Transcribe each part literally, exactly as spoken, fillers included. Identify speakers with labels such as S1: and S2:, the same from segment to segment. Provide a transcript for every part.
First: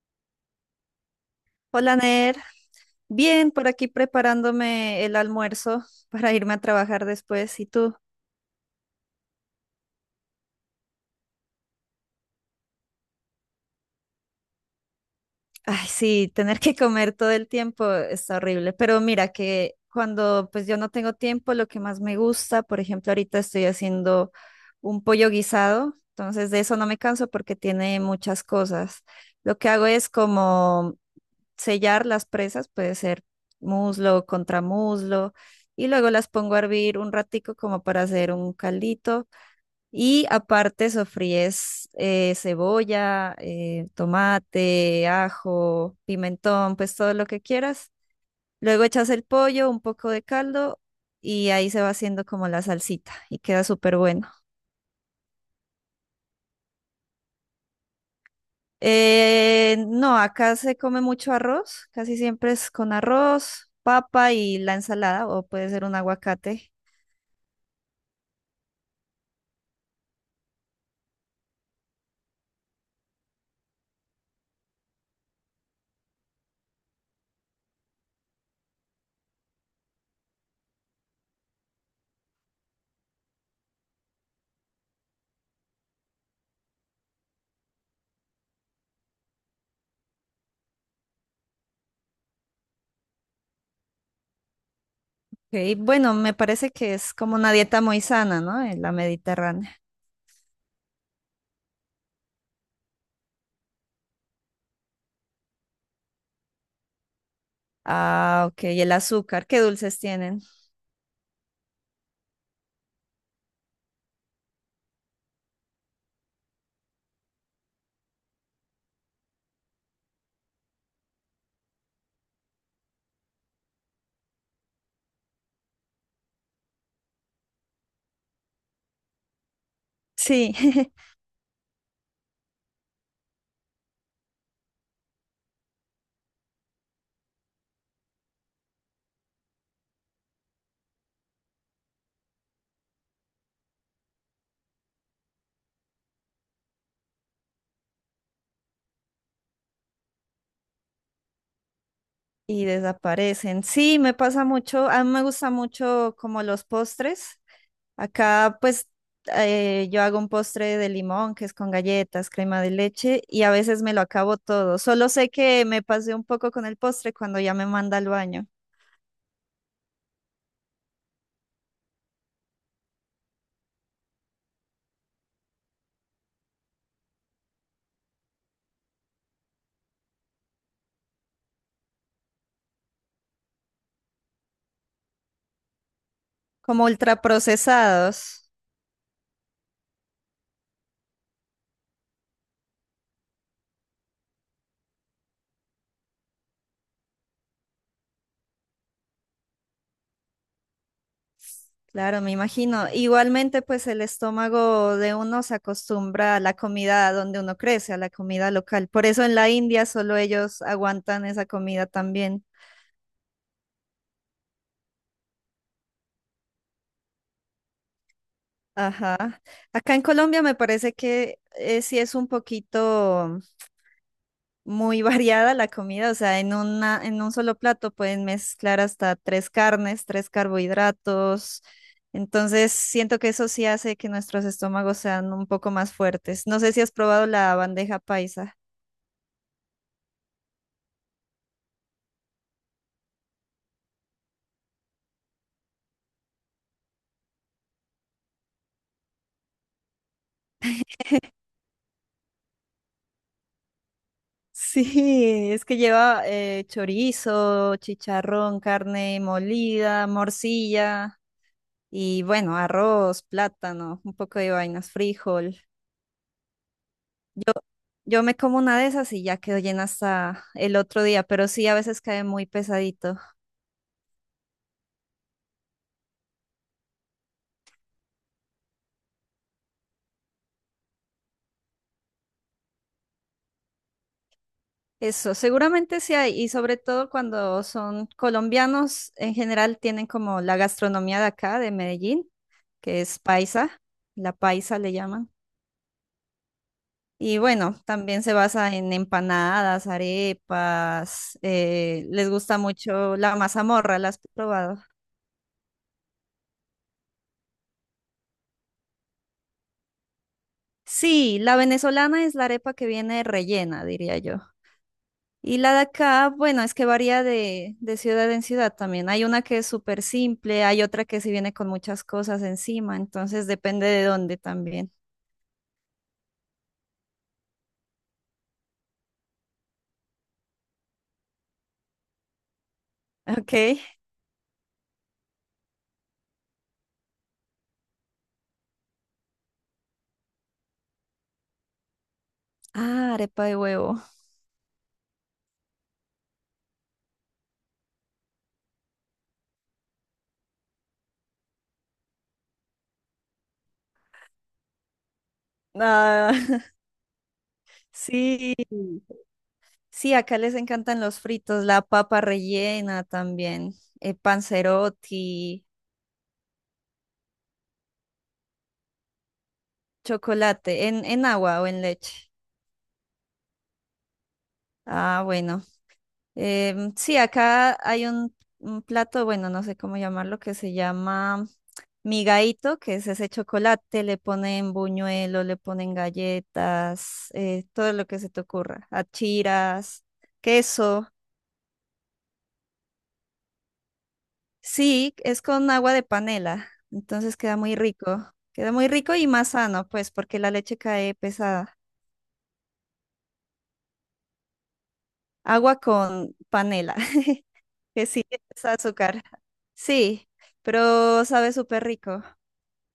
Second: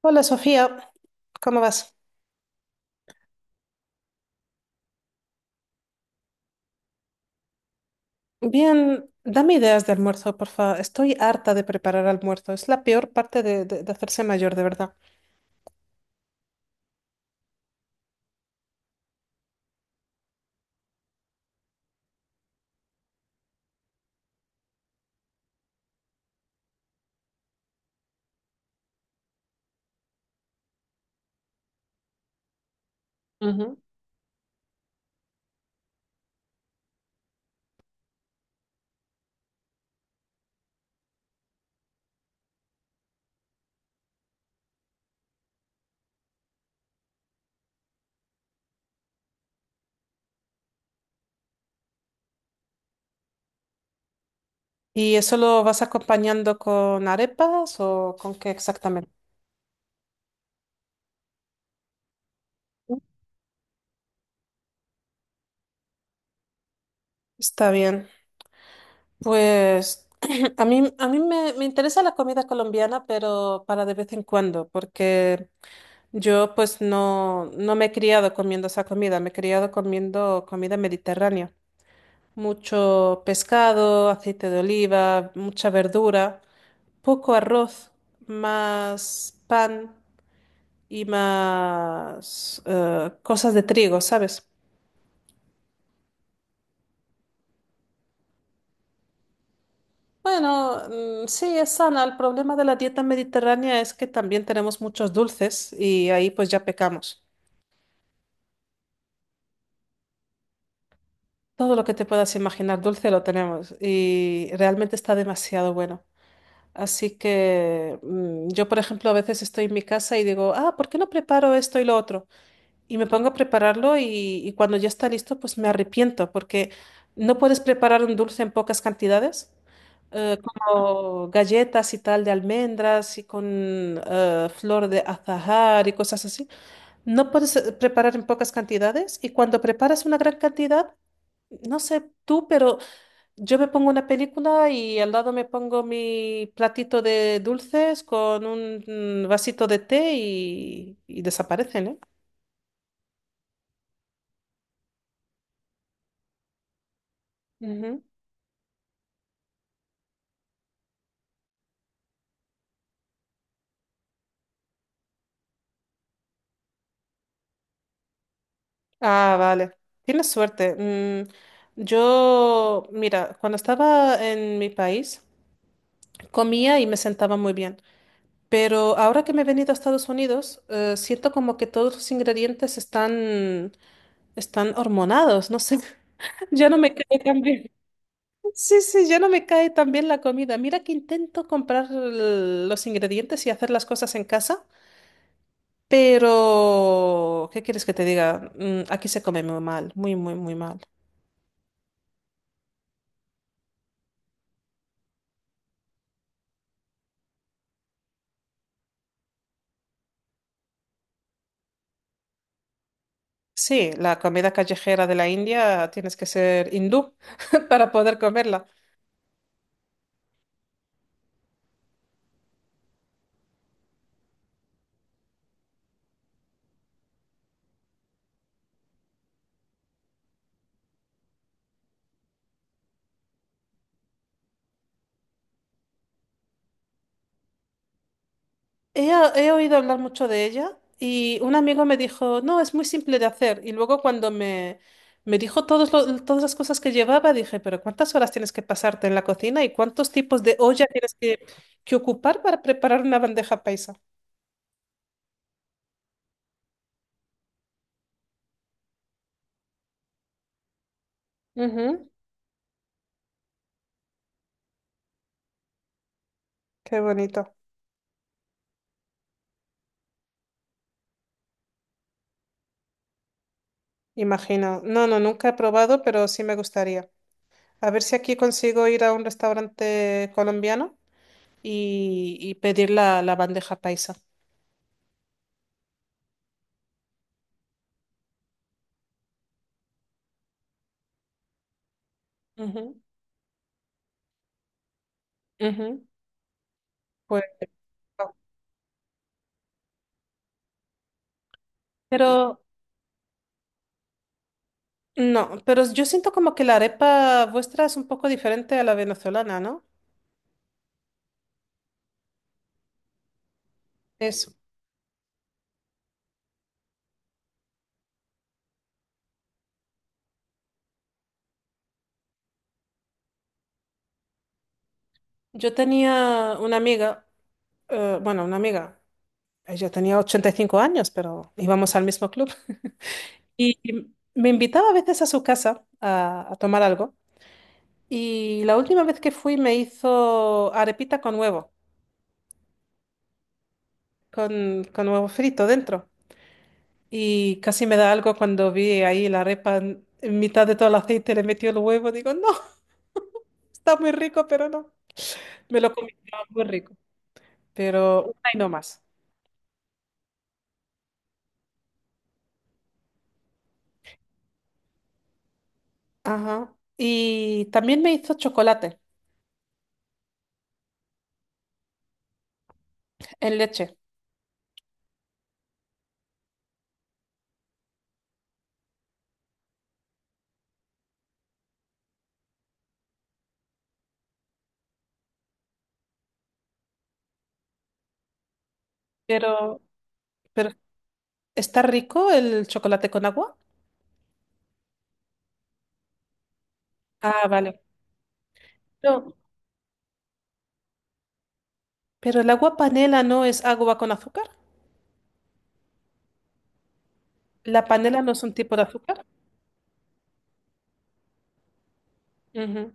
S1: Hola Sofía, ¿cómo vas?
S2: Hola, Ner. Bien, por aquí preparándome el almuerzo para irme a trabajar después. ¿Y tú?
S1: Bien, dame ideas de almuerzo, porfa. Estoy harta de preparar almuerzo. Es la peor parte de, de- de hacerse mayor, de verdad.
S2: Ay, sí, tener que comer todo el tiempo está horrible. Pero mira que cuando pues yo no tengo tiempo, lo que más me gusta, por ejemplo, ahorita estoy haciendo un pollo guisado, entonces de eso no me canso porque tiene muchas cosas. Lo que hago es como sellar las presas, puede ser
S1: Ujú.
S2: muslo, contramuslo, y luego las pongo a hervir un ratico como para hacer un caldito. Y aparte sofríes eh, cebolla, eh, tomate, ajo, pimentón, pues todo lo que quieras. Luego echas el pollo, un poco de caldo y ahí se va haciendo como la salsita y queda súper bueno.
S1: ¿Y eso lo vas acompañando con arepas o con qué exactamente?
S2: Eh, no, acá se come mucho arroz, casi siempre es con arroz, papa y la ensalada o puede ser un aguacate.
S1: Está bien. Pues a mí, a mí me, me interesa la comida colombiana, pero para de vez en cuando, porque yo pues no, no me he criado comiendo esa comida, me he criado comiendo comida mediterránea. Mucho pescado, aceite de oliva, mucha verdura, poco arroz, más pan y más eh, cosas de trigo, ¿sabes?
S2: Ok, bueno, me parece que es como una dieta muy sana, ¿no? En la mediterránea.
S1: Bueno, mm, sí, es sana. El problema de la dieta mediterránea es que también tenemos muchos dulces y ahí pues ya pecamos.
S2: Ah, ok, y el azúcar, qué dulces tienen.
S1: Todo lo que te puedas imaginar dulce lo tenemos y realmente está demasiado bueno. Así que mm, yo, por ejemplo, a veces estoy en mi casa y digo, ah, ¿por qué no preparo esto y lo otro? Y me pongo a prepararlo y, y cuando ya está listo, pues me arrepiento porque no puedes preparar un dulce en pocas cantidades, eh,
S2: Sí,
S1: como galletas y tal de almendras y con eh, flor de azahar y cosas así. No puedes eh, preparar en pocas cantidades y cuando preparas una gran cantidad, no sé tú, pero yo me pongo una película y al lado me pongo mi platito de dulces con un mm, vasito de té y, y desaparecen, ¿eh?
S2: y desaparecen. Sí, me pasa mucho, a mí me gusta mucho como los postres.
S1: Ujú.
S2: Acá pues eh, yo hago un postre de limón que es con galletas, crema de leche y a veces me lo acabo todo. Solo sé que me pasé un poco con el postre cuando ya me manda al baño,
S1: Ah, vale. Tienes suerte. Mm, yo, mira, cuando estaba en mi país, comía y me sentaba muy bien. Pero ahora que me he venido a Estados Unidos, eh, siento como que todos los ingredientes están, están hormonados. No sé, ya no
S2: como
S1: me cae tan bien.
S2: ultraprocesados.
S1: Sí, sí, ya no me cae tan bien la comida. Mira que intento comprar l- los ingredientes y hacer las cosas en casa, pero ¿qué quieres que te diga? Mm, aquí se come muy mal, muy, muy, muy mal.
S2: Claro, me imagino. Igualmente, pues el estómago de uno se acostumbra a la comida donde uno crece, a la comida local. Por eso en la India solo ellos aguantan esa comida también.
S1: Sí, la comida callejera de la India tienes que ser hindú para poder comerla.
S2: Ajá. Acá en Colombia me parece que eh, sí es un poquito muy variada la comida, o sea, en una, en un solo plato pueden mezclar hasta tres carnes, tres carbohidratos. Entonces, siento que eso sí hace que nuestros estómagos sean un poco más fuertes. No sé si has probado la bandeja paisa.
S1: He, he oído hablar mucho de ella y un amigo me dijo, no, es muy simple de hacer. Y luego cuando me, me dijo todos lo- todas las cosas que llevaba, dije, pero ¿cuántas horas tienes que pasarte en la cocina y cuántos tipos de olla tienes que, que ocupar para preparar una bandeja paisa?
S2: Sí, es que lleva eh, chorizo, chicharrón, carne molida, morcilla
S1: Ujú.
S2: y bueno, arroz, plátano, un poco de vainas, frijol.
S1: Qué bonito,
S2: Yo me como una de esas y ya quedo llena hasta el otro día, pero sí, a veces cae muy pesadito.
S1: imagino. No, no, nunca he probado, pero sí me gustaría. A ver si aquí consigo ir a un restaurante colombiano y, y pedir la, la bandeja paisa.
S2: Eso, seguramente sí hay, y sobre todo cuando son colombianos, en general tienen como la gastronomía de acá, de Medellín,
S1: Ujú,
S2: que es paisa, la paisa le llaman.
S1: ujú.
S2: Y
S1: Pues,
S2: bueno, también se
S1: no.
S2: basa en empanadas, arepas. Eh, les gusta
S1: Pero
S2: mucho la mazamorra, ¿la has probado?
S1: No, pero yo siento como que la arepa vuestra es un poco diferente a la venezolana, ¿no?
S2: Sí, la venezolana es la arepa que viene rellena, diría yo.
S1: Eso.
S2: Y la de acá, bueno, es que varía de, de ciudad en ciudad también. Hay una que es súper simple, hay otra que sí viene con muchas cosas encima, entonces depende de dónde también.
S1: Yo tenía una amiga, eh, bueno, una amiga, ella tenía ochenta y cinco años, pero íbamos al mismo club. Y
S2: Ok.
S1: me invitaba a veces a su casa a, a tomar algo. Y la última vez que fui me hizo arepita con huevo,
S2: Ah, arepa de huevo.
S1: con, con huevo frito dentro. Y casi me da algo cuando vi ahí la arepa en en mitad de todo el aceite, le metió el huevo. Digo, no, está muy rico, pero no. Me lo comí,
S2: Ah,
S1: estaba muy rico. Pero una
S2: sí.
S1: y no más.
S2: Sí, acá les encantan los fritos, la papa rellena también, eh, panzerotti,
S1: Ajá. Y también me hizo chocolate
S2: chocolate, en, en agua o en leche.
S1: en leche.
S2: Ah, bueno. Em, sí, acá hay un, un plato, bueno, no sé cómo llamarlo, que se llama migaíto, que es ese chocolate, le ponen buñuelo, le ponen galletas, eh, todo lo que se te ocurra,
S1: Pero,
S2: achiras,
S1: pero
S2: queso.
S1: ¿está rico el chocolate con agua?
S2: Sí, es con agua de panela, entonces
S1: Ah,
S2: queda muy
S1: vale.
S2: rico. Queda muy rico y
S1: No,
S2: más sano, pues, porque la leche cae pesada.
S1: pero el agua panela no es agua con azúcar.
S2: Agua con panela,
S1: La
S2: que
S1: panela
S2: sí,
S1: no es un
S2: es
S1: tipo de
S2: azúcar.
S1: azúcar.
S2: Sí, pero sabe súper rico.
S1: Ujú.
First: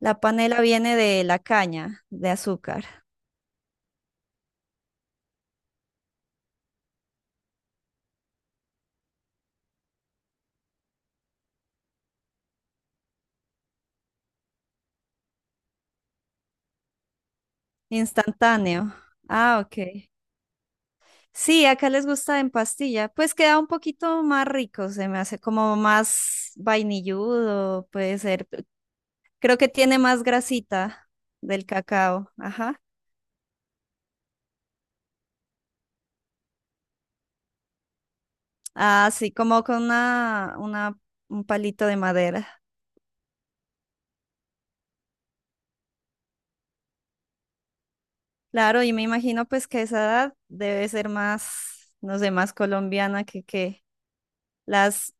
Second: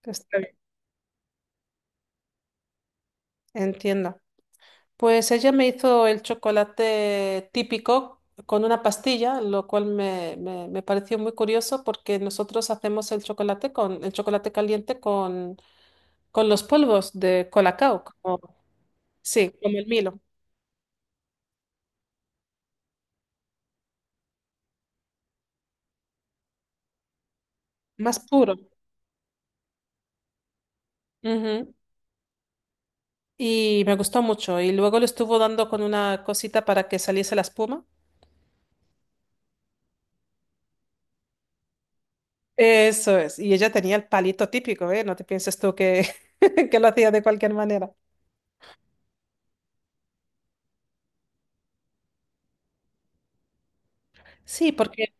S2: La
S1: Está bien.
S2: panela viene de la caña de azúcar,
S1: Entiendo. Pues ella me hizo el chocolate típico con una pastilla, lo cual me, me- me pareció muy curioso porque nosotros hacemos el chocolate con el chocolate caliente con, con los polvos de Colacao, como,
S2: instantáneo.
S1: sí,
S2: Ah,
S1: como
S2: ok.
S1: el Milo,
S2: Sí, acá les gusta en pastilla. Pues queda un poquito más rico, se me hace como más vainilludo, puede
S1: más
S2: ser.
S1: puro.
S2: Creo que tiene más grasita del
S1: Ujú.
S2: cacao. Ajá.
S1: Y me gustó mucho. Y luego le estuvo dando con una cosita para que saliese la espuma.
S2: Así como con una, una, un palito de madera.
S1: Eso es. Y ella tenía el palito típico, ¿eh? No te pienses tú que, que lo hacía de cualquier manera.
S2: Claro, y me imagino pues que esa edad debe ser más, no sé, más colombiana que que
S1: Sí,
S2: las,
S1: porque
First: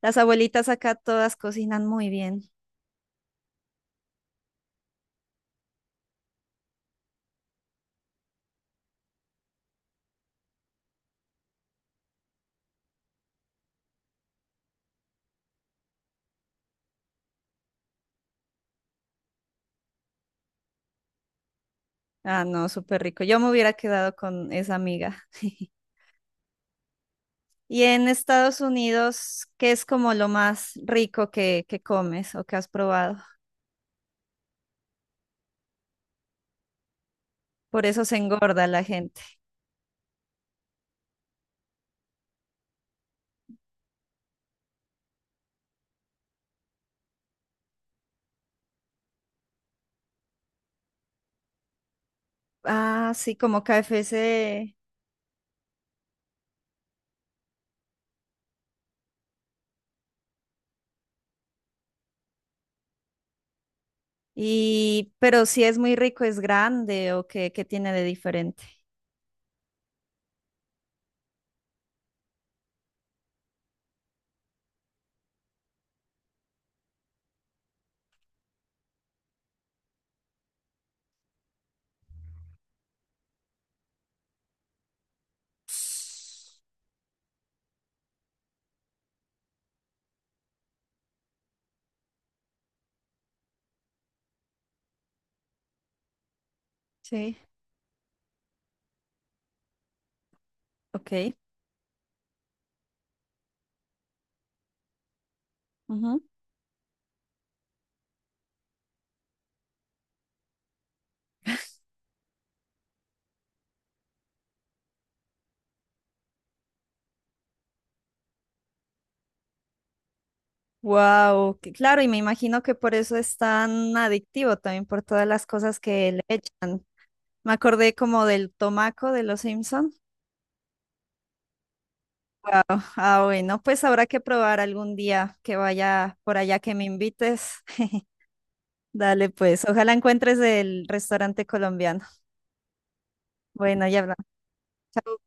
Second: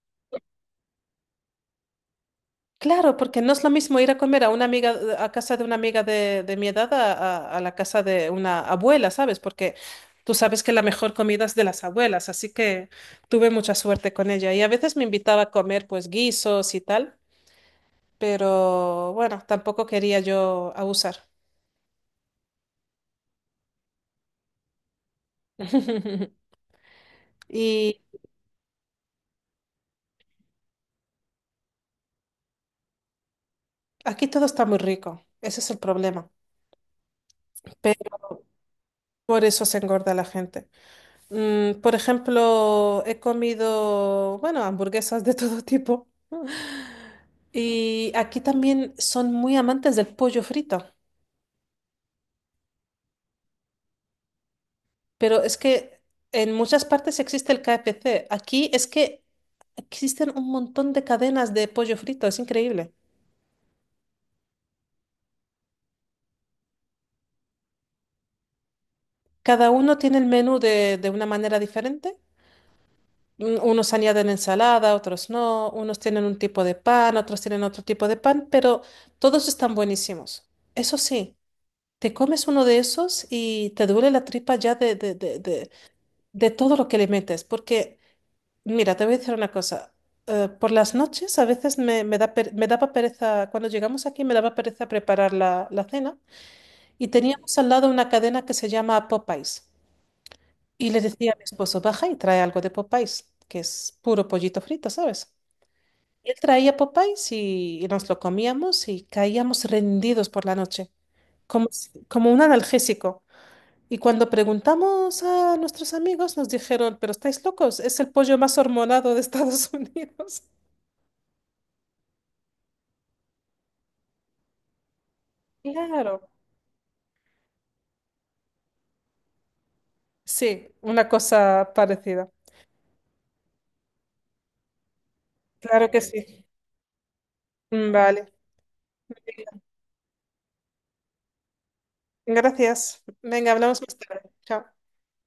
S2: las abuelitas acá todas cocinan muy bien.
S1: claro, porque no es lo mismo ir a comer a una amiga, eh, a casa de una amiga de, de mi edad a, a- a la casa de una abuela, ¿sabes? Porque tú sabes que la mejor comida es de las abuelas, así que tuve mucha suerte con ella. Y a veces me invitaba a comer pues guisos y tal, pero bueno, tampoco quería yo abusar.
S2: Ah, no, súper rico. Yo me hubiera quedado con esa amiga. Y
S1: Y
S2: en Estados Unidos, ¿qué es como lo más rico que, que comes o que has probado?
S1: aquí todo está muy rico, ese es el problema.
S2: Por eso se
S1: Pero
S2: engorda la gente.
S1: por eso se engorda la gente. Mm, por ejemplo, he comido, bueno, hamburguesas de todo tipo. Y aquí también son muy amantes del pollo frito,
S2: Ah, sí, como KFC.
S1: pero es que en muchas partes existe el K F C. Aquí es que existen un montón de cadenas de pollo frito, es increíble.
S2: Y, pero si es muy rico, es grande o qué, qué tiene de diferente.
S1: Cada uno tiene el menú de, de una manera diferente. Un- Unos añaden ensalada, otros no, unos tienen un tipo de pan, otros tienen otro tipo de pan, pero todos están buenísimos. Eso sí, te comes uno de esos y te duele la tripa ya de, de, de, de de todo lo que le metes, porque... Mira, te voy a decir una cosa. Eh, por las noches a veces me, me da per- me daba pereza, cuando llegamos aquí me daba pereza preparar la, la cena y
S2: Sí.
S1: teníamos al lado una cadena que se llama Popeyes. Y le
S2: Ok.
S1: decía a mi esposo, baja y trae algo de Popeyes, que es puro pollito frito, ¿sabes? Y él traía Popeyes y, y nos lo comíamos y caíamos rendidos por la noche, como, si- como un analgésico. Y cuando preguntamos a nuestros amigos nos dijeron, pero estáis locos, es el pollo más hormonado de Estados Unidos.
S2: Wow, claro, y me imagino que por eso es tan adictivo también por todas las cosas que
S1: Claro,
S2: le echan. Me acordé como del tomaco de los Simpson.
S1: sí, una cosa parecida.
S2: Wow, ah, bueno, pues habrá que probar algún día que
S1: Claro que
S2: vaya por
S1: sí.
S2: allá que me invites.
S1: Vale.
S2: Dale, pues, ojalá encuentres el restaurante colombiano.
S1: Venga, gracias. Venga, hablamos
S2: Bueno,
S1: más
S2: ya hablamos.
S1: tarde. Chao.
S2: Chao.